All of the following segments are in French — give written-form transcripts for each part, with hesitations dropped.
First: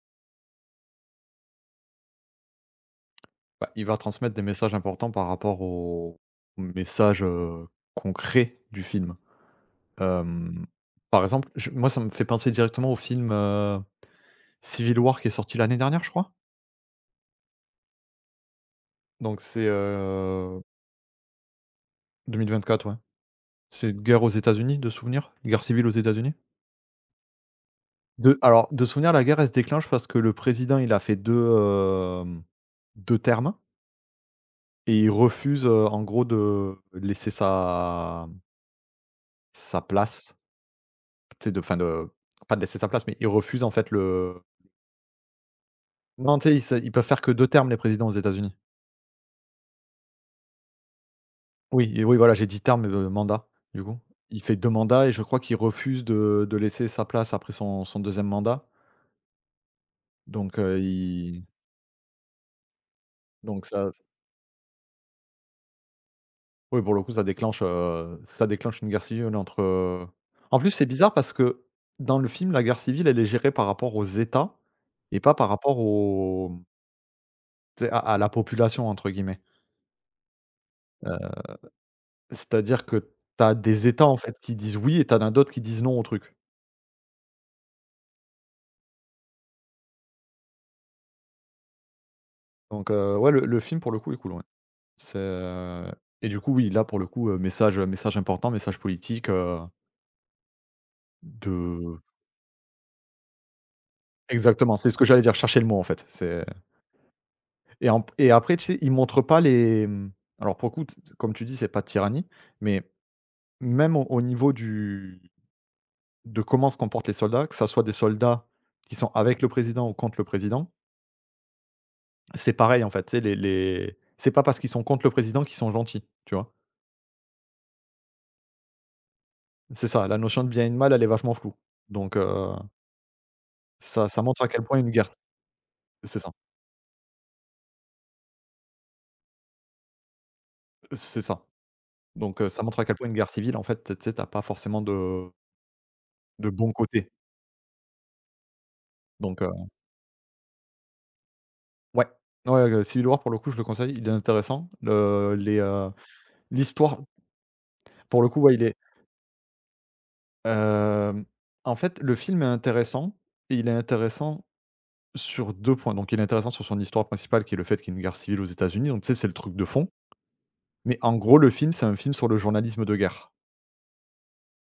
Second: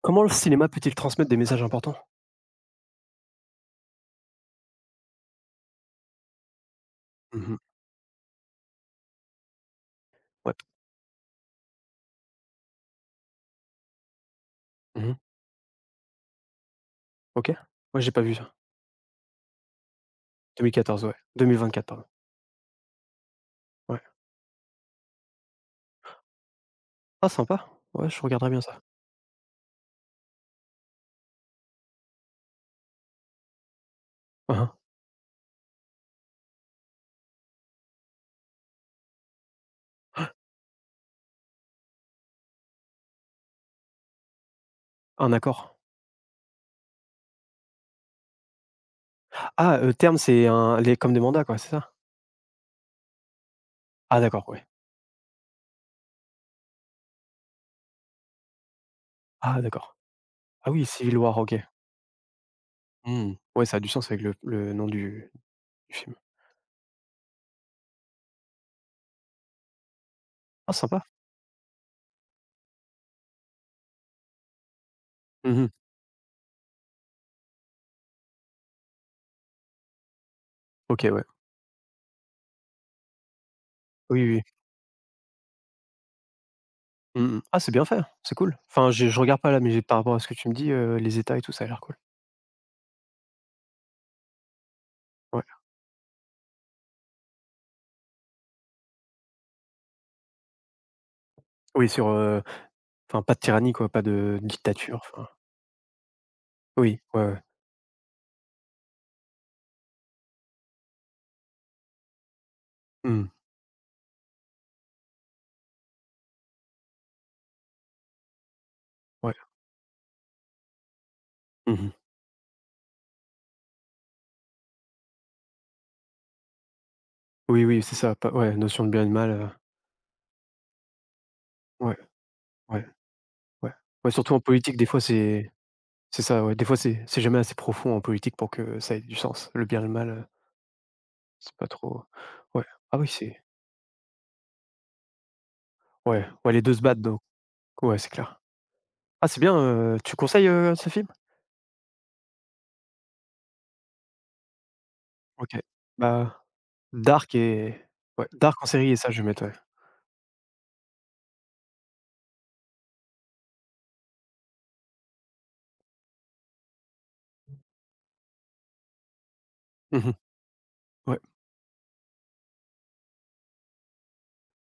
Comment le cinéma peut-il transmettre des messages importants? Bah, il va transmettre des messages importants par rapport aux messages, Mmh. Concrets du film. Ouais. Hem, Par exemple, je moi ça me fait penser directement au film, Civil Mmh. War qui est sorti l'année dernière, je crois? OK. Ouais, j'ai pas vu ça. Donc c'est, 2014, ouais. 2024, pardon. 2024, ouais. C'est une Ouais. guerre aux États-Unis de souvenir, une guerre civile aux États-Unis? Ah sympa. Ouais, je De regarderai bien Alors, ça. de souvenir, la guerre, elle se déclenche parce que le président, il a fait 2 termes Hein, hein. et il refuse, en gros de laisser sa place. Tu sais, de fin de pas de laisser sa place, mais ils refusent en fait le Un accord. non, tu sais, ils peuvent faire que 2 termes les présidents aux États-Unis. Ah, terme, c'est un les comme des mandats, quoi, c'est Oui ça? et oui, voilà, j'ai dit terme, mandat, du coup. Ah Il d'accord, fait ouais. 2 mandats et je crois qu'il refuse de laisser sa place après son deuxième mandat. Ah d'accord. Donc Ah heu, oui, Civil War, il OK. Mmh. donc Ouais, ça a du ça sens avec le nom du film. oui, pour le coup, ça déclenche, ça déclenche une guerre civile entre, en plus, Ah c'est sympa. bizarre parce que dans le film, la guerre civile, elle est gérée par rapport aux États et pas par Mmh. rapport au tu sais, à la «population» entre guillemets. OK, ouais. C'est-à-dire que tu as des États, en Oui, fait, oui. qui disent «oui» et tu en as d'autres qui disent «non» au truc. Mmh. Ah, c'est bien fait, c'est cool. Enfin, j'ai je regarde pas là, mais j'ai par rapport à ce que tu me dis, les États et tout, ça a l'air cool. Donc ouais, le film, pour le coup, est cool, ouais. C'est, Ouais. Et du coup, oui, là, pour le coup, message, message important, message politique, de Oui, sur, enfin pas de tyrannie, quoi, pas de exactement, c'est dictature, ce que j'allais enfin. dire, je le mot, en fait. C'est Oui, ouais, ouais. Et après, tu sais, ils montrent pas les, mmh, alors, pour le coup, t comme tu dis, c'est pas de tyrannie, mais Mmh. même au niveau du de comment se comportent les soldats, que ça soit des soldats qui sont Ouais. avec le président ou contre le président. Mmh. C'est pareil en fait, tu sais les c'est pas parce qu'ils sont contre le président qu'ils sont gentils, tu vois? Oui, oui, c'est ça, pas ouais, notion de bien et de mal, C'est ça, la notion de bien et de mal, elle est vachement floue. ouais, Donc ouais, ouais. ça Ouais, ça surtout en montre à quel politique, point des une fois, guerre c'est c'est c'est ça, ça, ouais, des fois, c'est jamais assez profond en politique pour que ça ait du sens. Le bien et le mal, c'est ça. c'est pas trop Donc ça ouais. montre à quel Ah point oui, une guerre c'est civile en fait, tu sais, tu pas forcément de ouais, de ouais, les bon 2 se battent côté. donc ouais, c'est clair. Ah, c'est Donc bien, tu conseilles, ce film? ouais. Ouais, le Civil War pour le coup, je le conseille, il est intéressant. Le OK. Les, Bah, l'histoire Dark et pour le ouais, coup, ouais, il Dark en est, série et ça, je vais mettre, ouais. hem, en fait, le film est intéressant et il est intéressant sur 2 points. Donc il est intéressant sur son histoire principale qui est le fait qu'il y ait une guerre civile aux États-Unis, donc tu sais, c'est le truc de fond. Mmh. Mais en Ouais, gros, le film, c'est un film sur le journalisme de guerre.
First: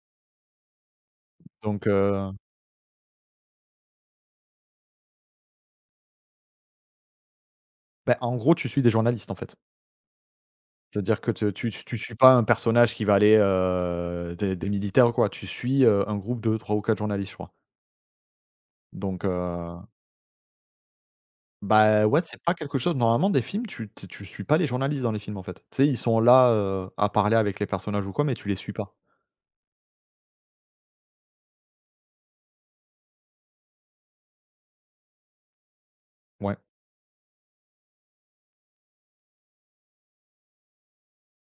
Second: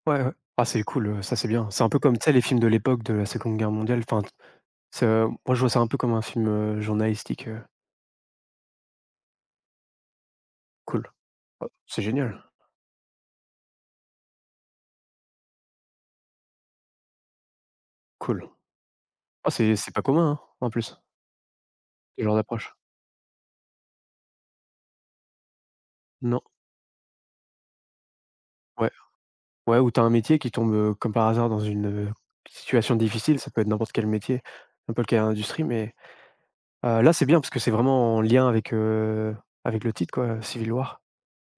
ouais, ouais. Ah, c'est cool, ça, c'est bien. C'est Donc, un peu comme, tu sais, les films de l'époque de la Seconde Guerre mondiale, enfin. C'est, moi je vois ça un peu comme un film, journalistique, bah, en gros, tu suis des journalistes, en fait. cool. C'est-à-dire que te Oh, tu tu c'est suis pas génial, un personnage qui va aller, des militaires quoi, tu suis, un groupe de 3 ou 4 journalistes, je crois. cool. Donc, Ah c'est c'est pas commun, hein, en plus, bah, ouais, ce genre c'est pas d'approche. quelque chose normalement des films, tu suis pas les journalistes dans les films, en fait. Tu sais, ils sont Non, là, à parler avec les personnages ou quoi, mais tu les suis ouais. pas. Ouais, où t'as un métier qui tombe, comme par hasard dans une, situation difficile, ça peut être n'importe quel métier, n'importe quelle industrie, mais, Ouais, là c'est bien parce que c'est vraiment en lien avec le titre quoi, Civil War.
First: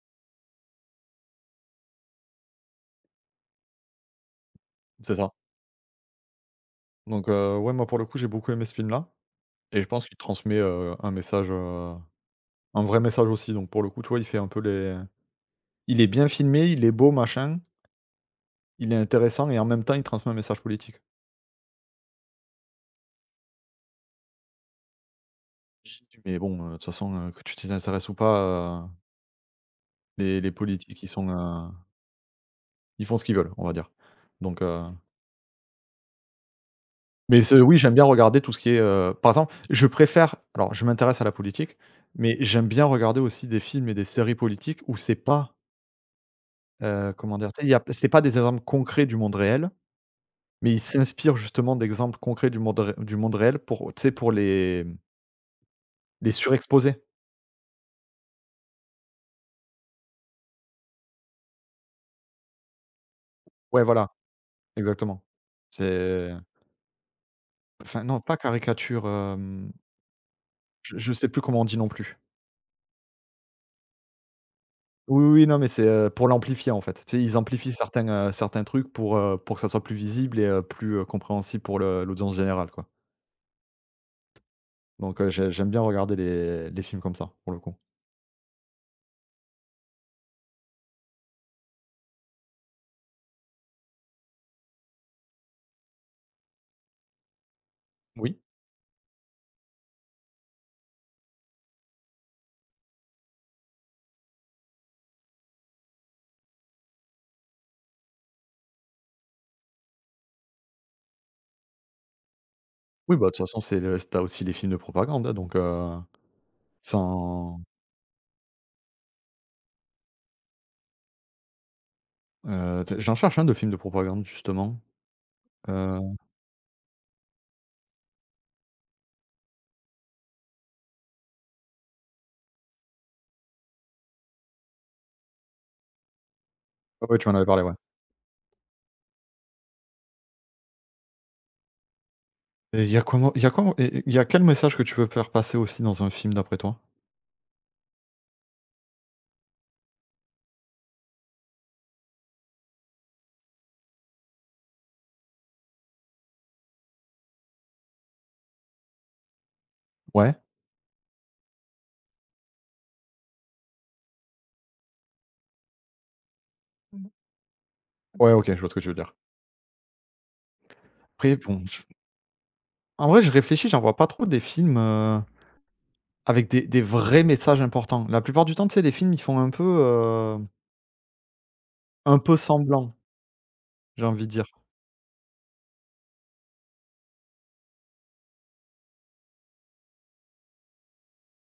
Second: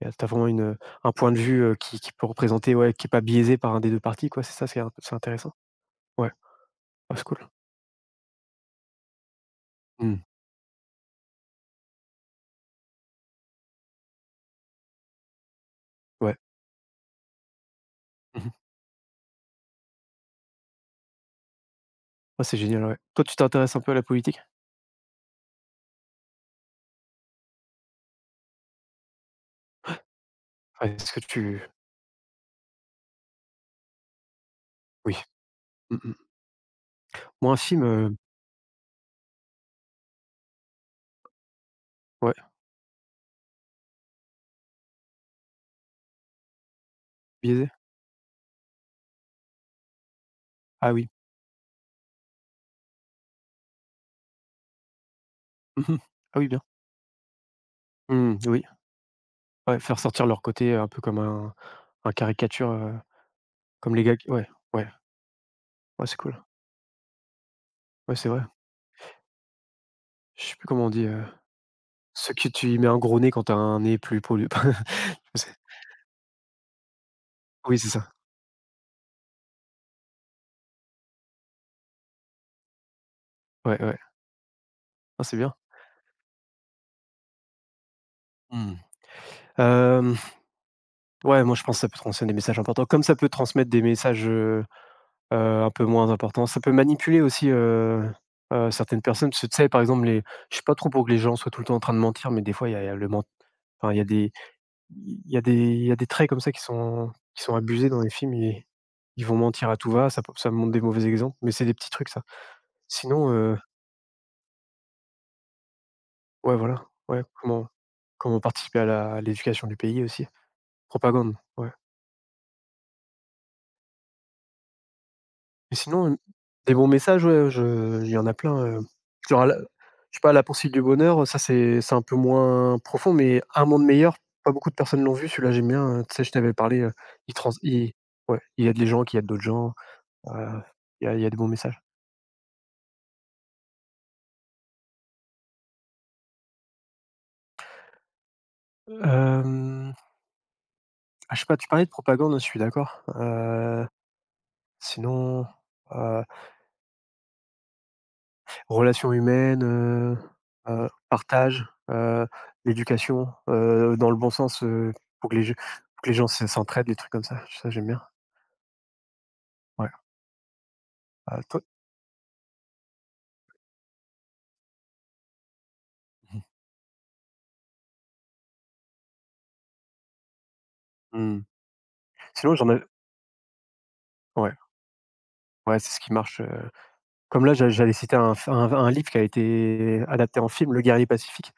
Et tu as vraiment un point de vue, qui peut représenter ouais, qui est pas biaisé par un des 2 parties quoi, c'est ça, c'est un c'est c'est ça. intéressant. Ouais, ah c'est Donc, cool. Ouais, moi, pour le coup, j'ai beaucoup aimé ce film-là. Et je pense qu'il Mmh, transmet, un message, un vrai message aussi, donc pour le coup, tu vois, il fait un peu les il est bien ouais. filmé, il est beau, machin, Mmh. il est intéressant et en même temps, il transmet un message politique. Ah c'est génial, ouais. Toi tu t'intéresses un peu à la politique? J'ai dit: «Mais bon, de toute façon, que tu t'y intéresses ou pas, les Ouais, politiques, ils est-ce que sont, tu ils font ce qu'ils veulent», on va dire, donc oui. Mmh mh. mais Ou ce un oui, film, j'aime bien regarder tout ce qui est, par exemple, je préfère alors je m'intéresse à la politique, ouais, mais j'aime bien regarder aussi des films et des séries politiques où c'est pas, comment dire? Tu sais, biaisé? il y a c'est pas des exemples concrets du monde réel. Mais ils Ah oui. s'inspirent justement d'exemples concrets du monde ré du monde réel pour, tu sais, pour Mmh. les Ah oui, bien. surexposer. Mmh, oui. Ouais, faire sortir leur côté un peu comme un caricature, Ouais, comme les voilà, gars qui ouais, ouais, exactement. ouais, c'est C'est cool. enfin Ouais, non, c'est pas vrai. caricature, Je sais plus comment on je dit, sais plus comment on dit non plus. ceux qui tu y mets un gros nez quand t'as un nez plus poilu Oui, je oui, sais. non, mais c'est, pour l'amplifier, en fait. Tu sais, ils amplifient Oui, c'est certains, ça. Certains trucs pour que ça soit plus visible et plus, compréhensible pour le l'audience générale, quoi. Ouais, ouais. Donc Ah, c'est bien. j'aime bien regarder les films comme ça, pour le coup. Mmh. Hem, ouais, moi, je pense que ça peut transmettre des messages importants. Comme ça peut transmettre des messages, Heu, un peu moins important. Ça peut manipuler aussi, Oui. Certaines personnes, parce que tu sais, par exemple, les je suis pas trop pour que les gens soient tout le temps en train de mentir, mais des fois, il y a le ment enfin, il y a des il y a des il y a des traits comme ça qui sont abusés dans les films. Ils vont mentir à tout va, ça me montre des mauvais exemples, mais c'est des petits trucs ça. Oui, bah, Sinon, de toute façon, c'est le tu aussi les films de propagande, hein, donc ouais, voilà, ouais, sans. comment participer à l'éducation du pays aussi? Propagande, ouais. Tu j'en cherche un de film de propagande justement, Mais heu, sinon, des bons messages, ouais, je il y en a plein, genre la je sais pas, La Poursuite du Bonheur, ça c'est un peu moins profond, mais Un Monde Meilleur, pas beaucoup de personnes l'ont vu celui-là, j'aime bien, tu sais, je t'avais parlé, ouais, ouais, tu m'en avais parlé, ouais. il ouais, il aide les gens qui aident d'autres gens, heu, il y a des bons messages. Et il y a quoi il y a quel message que tu veux faire passer aussi dans un film d'après toi? Hem, ah, je sais pas, tu parlais de propagande, je suis d'accord, sinon, heu Relations humaines, Ouais? Partage, heu, l'éducation, dans le bon sens, pour que les gens se s'entraident, des trucs comme ça. Ça, j'aime bien. Ouais, OK, je vois ce que tu veux dire. Ouais, Après toi? bon, je en vrai, je réfléchis, j'en vois pas trop des films, Mmh. avec des vrais messages importants. La plupart du temps, tu sais, les films, ils font Mmh. un peu Sinon j'en av semblant, j'ai envie de dire. ouais, ouais, c'est ce qui marche, comme là, j'allais citer un f un livre qui a été adapté en film, Le guerrier pacifique.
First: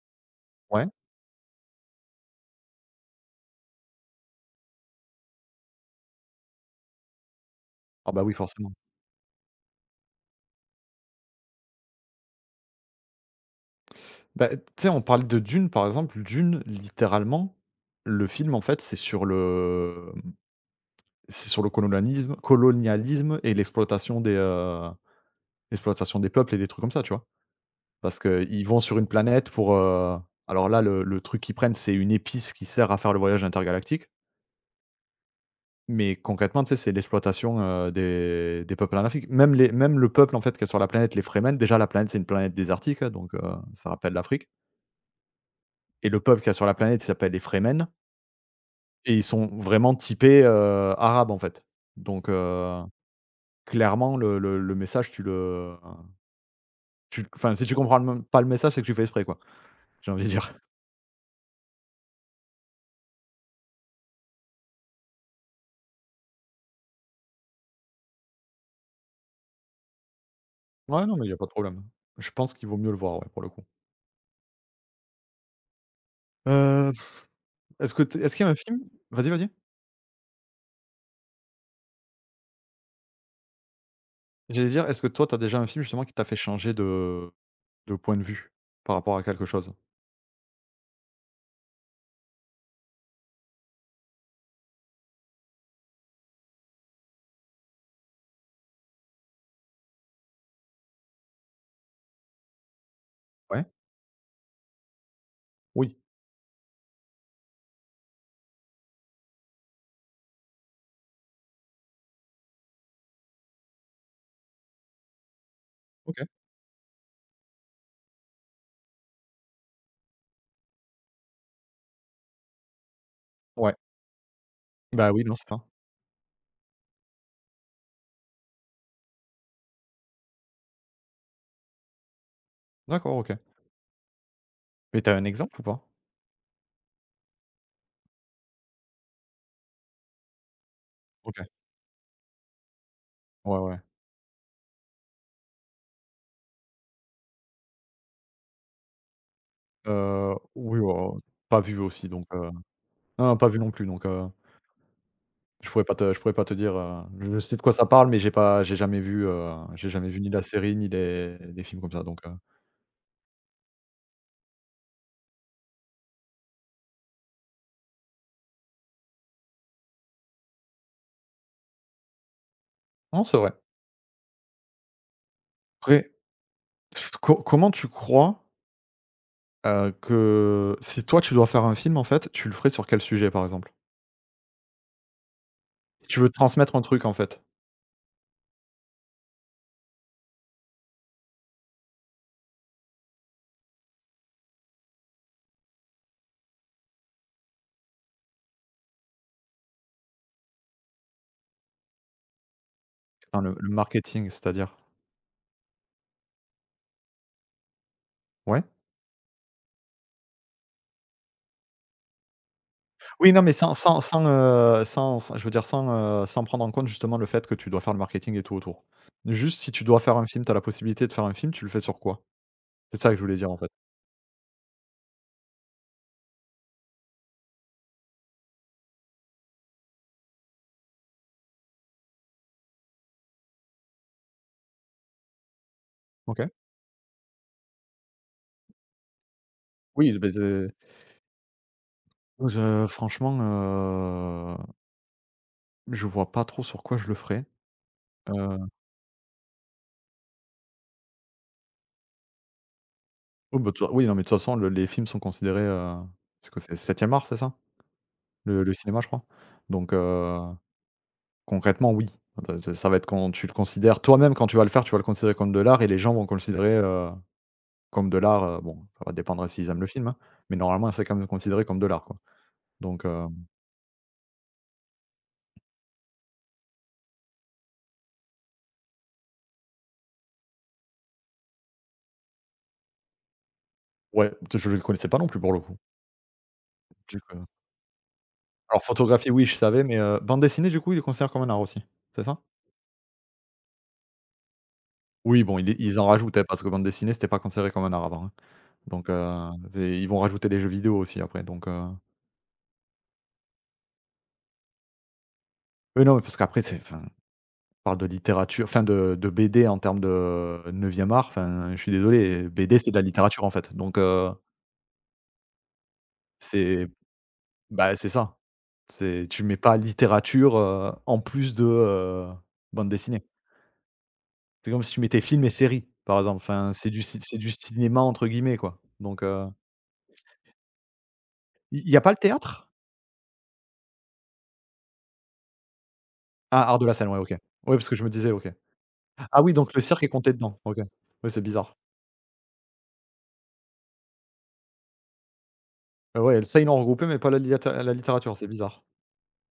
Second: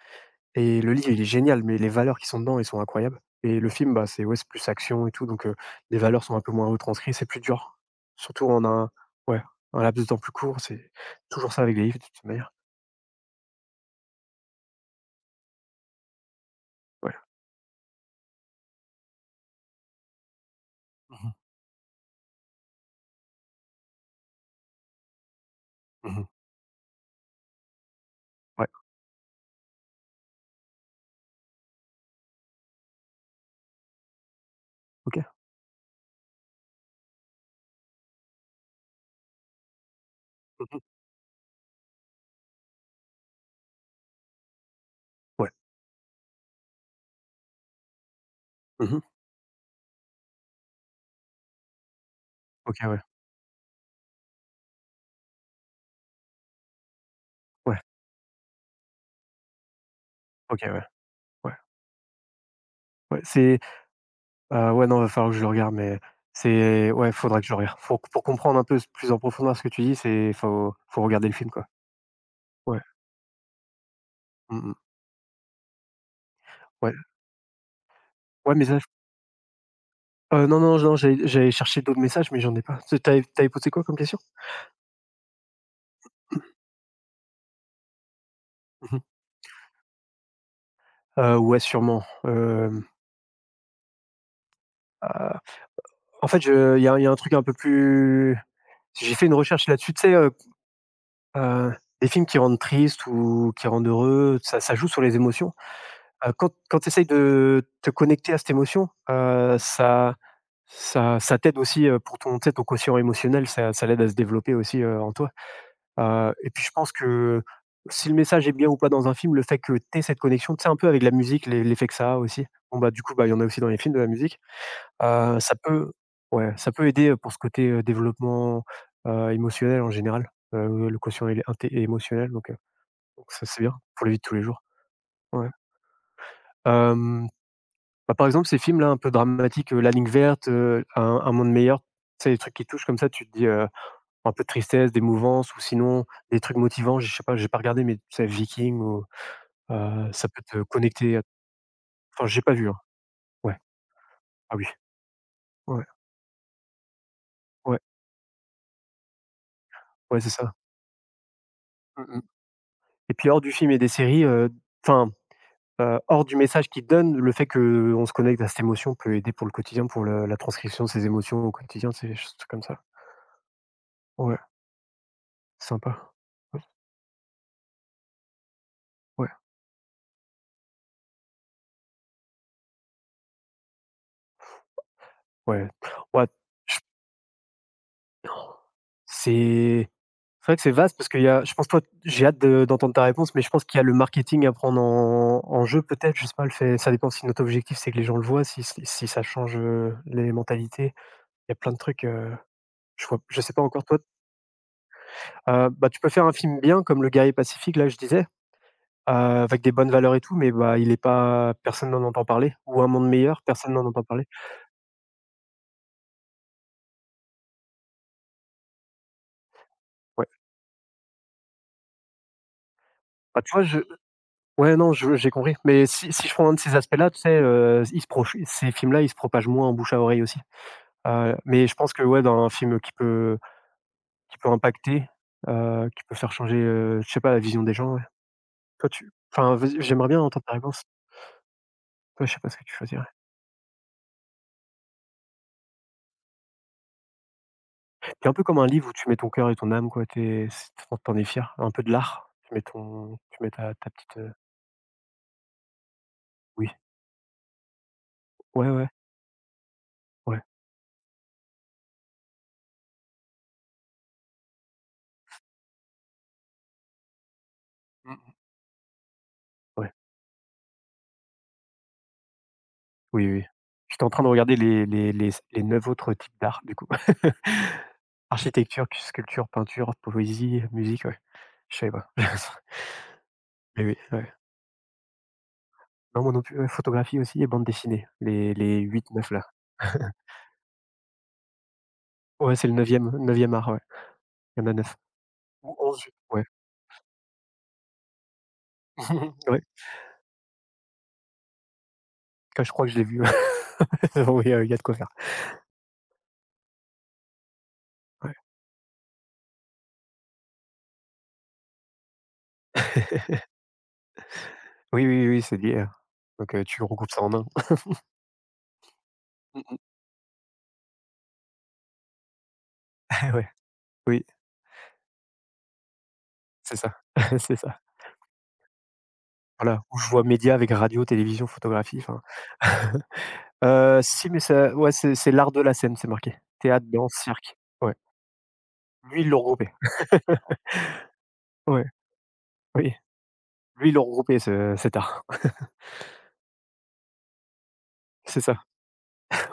Et Ouais? le livre, il est génial, mais les valeurs qui sont dedans, elles sont incroyables. Et le film, bah, c'est ouais, c'est plus action et tout, donc les valeurs sont un peu moins retranscrites, c'est plus dur. Ah bah, oui, Surtout en forcément. un ouais, un laps de temps plus court, c'est toujours ça avec les livres de toute manière. Bah, tu sais, on parle de Dune, par exemple. Dune, Ouais. littéralement, le film, en fait, c'est sur le. Mmh mh. C'est sur le colonialisme colonialisme et l'exploitation Mmh. des peuples et des trucs comme ça, tu vois? Parce qu'ils Ouais, vont sur une planète pour, alors là, le truc qu'ils prennent, c'est une épice qui sert à faire le voyage intergalactique, OK. mais concrètement, tu sais, c'est l'exploitation, des peuples en Afrique. Même le peuple, en fait, qui est sur Mmh. la planète, les Fremen, déjà la planète, c'est une planète désertique, hein, donc ça rappelle l'Afrique Ouais. et le peuple qui est sur la planète, il s'appelle les Fremen Mmh. et ils sont vraiment typés, arabes, en fait. Donc OK, ouais. clairement, le message, tu le. Tu enfin, si tu Ouais. comprends le m pas le message, c'est que tu fais exprès, quoi, j'ai envie de dire. OK, ouais. Ouais. Ouais, c'est ouais, non, va falloir que je le regarde, mais c'est ouais, faudra que je le regarde. Faut pour comprendre un peu plus en profondeur ce que tu dis, c'est faut Ouais, non, mais regarder il y le a pas de film, quoi. problème. Je pense qu'il vaut Ouais. mieux le voir, ouais, pour le coup. Mmh mh. Heu, Ouais. est-ce que t est-ce qu'il y a un Ouais, mais film ça. vas-y, vas-y. Non, non, non, j'allais chercher d'autres messages, mais j'en ai pas. Tu avais posé quoi comme question? J'allais dire, est-ce que toi, tu as déjà un film justement qui t'a fait changer de point de vue par Mmh mh. rapport à quelque chose? Ouais, sûrement. Heu, en fait, je il y a un truc un peu plus. J'ai fait une recherche là-dessus, tu sais, heu, des films qui rendent triste ou Ouais? qui rendent heureux, ça joue sur les émotions. Oui. Quand tu essayes de te connecter à cette émotion, ça t'aide aussi, pour ton tu sais, ton quotient émotionnel, ça l'aide à se développer aussi, en toi. OK. Et puis je pense que si le message est bien ou pas dans un film, le fait que tu aies cette connexion, tu sais, un peu avec la musique, l'effet que ça a aussi. Bon, bah, du coup, bah, il y en a aussi dans Ouais. les films de la musique. Bah, oui, non, c'est Ça ça. peut ouais, ça peut aider, pour ce côté, développement, émotionnel en général, le quotient éle inté émotionnel donc heu, D'accord, donc OK. ça, c'est bien pour la vie de tous les jours. Mais tu as un Ouais. exemple ou pas? Hem, bah, par exemple, ces films-là un peu dramatiques, La Ligne verte, Un OK. monde meilleur. C'est des trucs qui touchent comme ça, tu te dis, Ouais, ouais. un peu de tristesse, d'émouvance ou sinon des trucs motivants. Je sais pas, j'ai pas regardé, mais tu sais, Vikings ou ça peut te Oui, connecter oh, à pas vu aussi enfin, donc j'ai pas vu, hein. non, non, pas Ouais. vu non plus donc. Ah oui. Je pourrais Ouais, pas te je pourrais pas te dire, je sais de quoi ouais, ça parle, mais j'ai jamais vu ouais, ni c'est la ça. série ni les les films comme ça, Mmh mh. donc Et puis hors du film et des séries, enfin, hors du message qu'il donne, le fait que on se connecte à cette émotion peut aider pour le quotidien, pour le la transcription de ces émotions au quotidien, c'est des choses comme ça. non, c'est vrai. Ouais, Après sympa. Ouais, pff, Co comment tu crois, ouais, que si toi tu dois faire un film en fait, tu le ferais sur quel sujet par exemple? ouais, Si tu veux ouais, transmettre un truc en fait, c'est C'est vrai que c'est vaste parce qu'il y a je pense toi j'ai hâte de d'entendre ta réponse, mais je pense qu'il y a le marketing à prendre en jeu peut-être, je sais pas, le fait ça dépend si notre objectif c'est que les gens le voient, si ça change, les mentalités. Il y a plein de trucs, je vois je dans sais pas le encore toi, marketing, c'est-à-dire? Bah, tu peux faire un film bien comme Le Guerrier Pacifique là, je disais, Ouais? Avec des bonnes valeurs et tout, mais bah, il est pas personne n'en entend parler ou Un monde Oui, non, meilleur, mais sans personne n'en sans entend parler. sans, heu, sans sans je veux dire sans, sans prendre en compte justement le fait que tu dois faire le marketing et tout autour. Juste si tu dois faire un Ouais. film, tu as la possibilité de faire un film, tu le fais sur quoi? C'est ça que je voulais Bah, dire tu en vois fait. je ouais, non, je j'ai compris, mais si je prends un de ces aspects-là, tu sais, ils se proche ces films-là, ils se propagent moins en bouche à oreille aussi. Mais je pense que ouais, dans un film qui peut impacter, qui peut faire OK. changer, je sais pas, la vision des gens, ouais. Toi tu enfin vas-y, j'aimerais Oui, bien mais. entendre ta C'est réponse. Toi, je sais pas ce que tu je choisirais? franchement, je vois pas trop sur quoi je le ferais. Tu un peu Heu, comme un livre où tu mets ton cœur et ton âme quoi, T'es, t'en c es fier, un peu de l'art. Tu mets ton tu mets oh bah, de ta toute ta oui, non, petite, mais de toute façon, le les films sont considérés, c'est quoi? oui. C'est 7e art, c'est ça? Ouais, Le ouais, cinéma, je crois? Donc ouais. concrètement, oui. De ça va être quand tu le considères toi-même, quand tu vas le faire, tu vas le considérer comme de l'art et les gens vont le considérer, comme de Mmh. l'art, bon, ça va dépendre si s'ils aiment le Ouais. film, hein, mais normalement, c'est quand même considéré comme de l'art, quoi. Donc Oui, oui. J'étais en train de regarder les 9 autres types d'art du coup. Architecture, sculpture, peinture, poésie, musique, ouais. Je sais pas. Mais oui, ouais, ouais. je le connaissais pas non plus pour le coup. Non, moi non plus, ouais, photographie Du coup aussi et bande dessinée, les alors les huit photographie, neuf là. oui, je savais, mais bande dessinée, du coup, il est considéré comme un art aussi, c'est ça? Ouais, c'est le neuvième art, ouais, il y en a 9. Oui, bon, Ou ils 11. en rajoutaient Ouais. parce que bande dessinée, c'était pas considéré comme un art avant, hein. Donc Ouais, et ils vont rajouter les jeux vidéo aussi après, donc. quand je crois que je l'ai vu. Oui, il y a de quoi faire, Oui, non, mais parce qu'après, c'est enfin, on parle de ouais. littérature, enfin de BD en termes de neuvième art. Enfin, je suis désolé, BD, c'est de la littérature, en fait, donc Oui, oui, oui, c'est lié, donc tu c'est regroupes ça en un. bah, c'est ça. C'est tu mets pas littérature, en plus de, bande dessinée. Ouais, oui, C'est comme si tu mettais film et série, par exemple, enfin, c'est ça, c'est du c'est ça. «cinéma» entre guillemets, quoi, donc Voilà, où je vois médias avec radio, télévision, il y photographie, a pas le enfin. théâtre? Si, mais ça ouais, c'est l'art de la scène, c'est marqué. Ah, art de Théâtre, la scène, danse, ouais, OK. cirque, Ouais, parce ouais. que je me disais OK. Lui, ils l'ont Ah oui, regroupé. donc le cirque est compté dedans. OK. Ouais, c'est bizarre. Ouais, oui, lui, ils l'ont regroupé ce cet art. Ouais, ça, ils l'ont regroupé, mais pas la littérature, C'est c'est ça, bizarre.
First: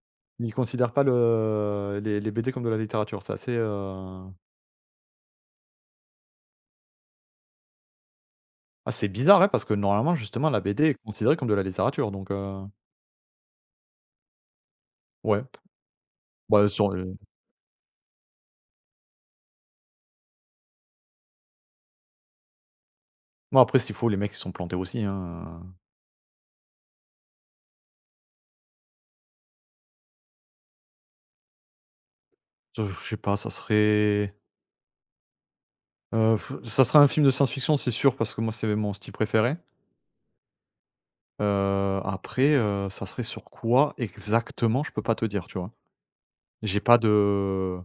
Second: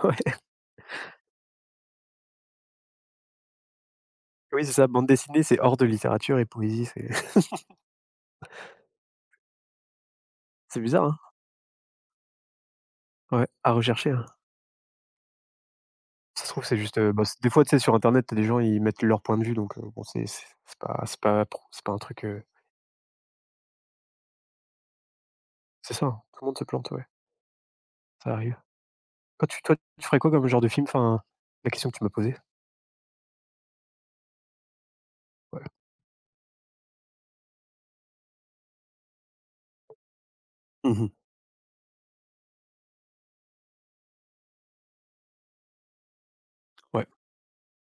ouais. Ils considèrent pas le les BD comme de la littérature. C'est assez, Oui, c'est ça, bande dessinée, c'est hors de littérature et poésie, c'est ah, c'est bizarre, ouais, parce que normalement, justement, la c'est BD est bizarre, considérée comme de la littérature, donc hein? Ouais, à rechercher, hein. ouais. Ça se trouve, Bah, c'est sur juste, le bah, c des fois, tu sais, sur internet, t'as des gens, ils mettent leur point de vue, donc bon, c'est pas pro c'est pas un truc, bon, après, s'il faut, les mecs, ils sont plantés aussi, hein, c'est ça, hein, tout le monde se plante, ouais, ça arrive. Quand tu toi, tu ferais quoi comme genre de film? Enfin, la question que tu m'as posée? Je sais pas, ça serait, Ouais. heu, ça serait un film de science-fiction, c'est sûr, parce que moi, c'est mon style préféré. Mmh. Après, ça serait sur quoi exactement? Je peux pas te dire, tu vois? J'ai pas Ouais. de.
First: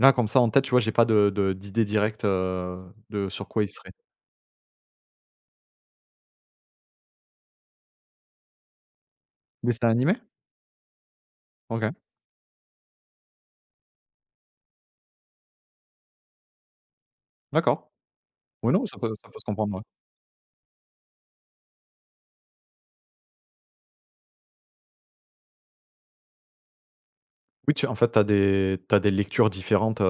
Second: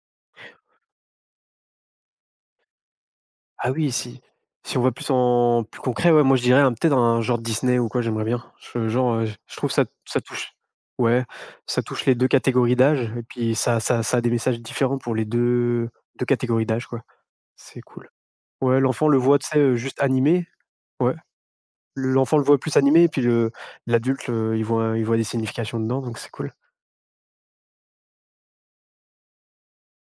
Là, comme ça, en tête, tu vois, j'ai pas de de d'idée directe, de sur quoi il Ah serait. oui, si on va plus en plus concret, ouais, moi je dirais un peut-être un genre Disney ou quoi, j'aimerais bien. Je genre, je trouve ça Dessin animé? ça touche ouais, ça OK, touche les 2 catégories d'âge et puis ça a des messages différents pour les deux catégories d'âge, quoi. C'est d'accord. cool. Oui, Ouais, non, l'enfant le ça voit, peut se tu sais, comprendre, ouais. juste animé, ouais. L'enfant le voit plus animé et puis le l'adulte, il voit des significations dedans, donc c'est cool. Oui, tu en fait, tu as des t'as des lectures différentes,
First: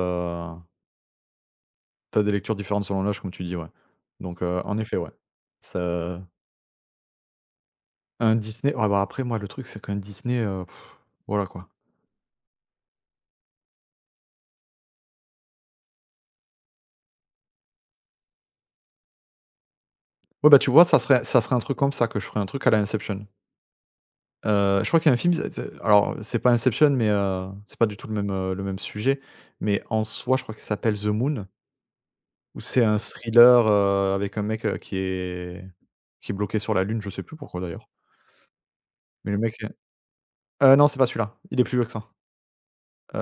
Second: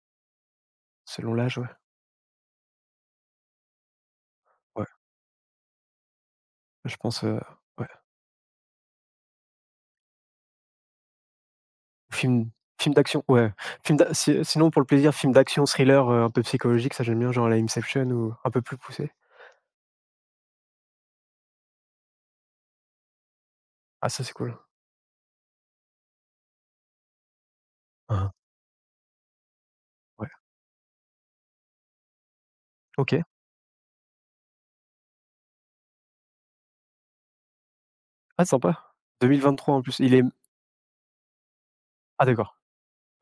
Selon l'âge, ouais. tu as des lectures différentes selon l'âge, comme tu dis, ouais. Donc en Ouais, effet, ouais. Ça je pense, ouais. un Disney ouais, bah, après, moi, le truc, c'est qu'un Disney, voilà, quoi. Film film d'action, ouais. Film d'a si sinon pour le plaisir, film d'action, thriller, un peu psychologique, ça j'aime bien, genre à la Inception ou un peu plus poussé. Ouais, bah, tu vois, ça serait un truc comme ça que je ferais un truc à la Inception. Ah ça c'est cool. Je crois qu'il y a un film, c'est alors, c'est pas Inception, mais c'est pas du tout Hein hein. Le même sujet, mais en Ouais. soi, je crois qu'il s'appelle The Moon. Ou c'est un OK. thriller, avec un mec, qui est bloqué sur la lune, je sais plus pourquoi d'ailleurs. Ah sympa. Mais le mec, 2023 en plus, il est non, c'est pas celui-là, il est plus vieux que ça. ah d'accord.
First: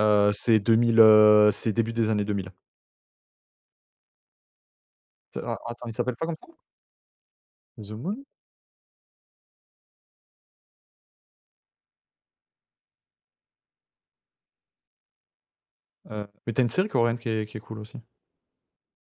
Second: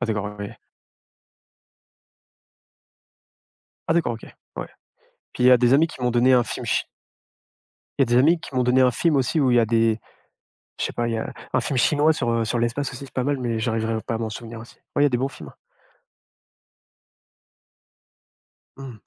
Ah d'accord, oui. C'est 2000, c'est début des années 2000. Ah d'accord, OK. Ouais. Puis il y A a des attends, amis il qui m'ont s'appelle pas donné comme un ça? film chi The Il y a des Moon? amis qui m'ont donné un film aussi où il y a des je sais pas, il y a un film chinois sur l'espace aussi, c'est pas mal, mais j'arriverai pas à m'en souvenir aussi. Ouais, il y a des bons films. Mais t'as une série coréenne qui est cool aussi. Mmh.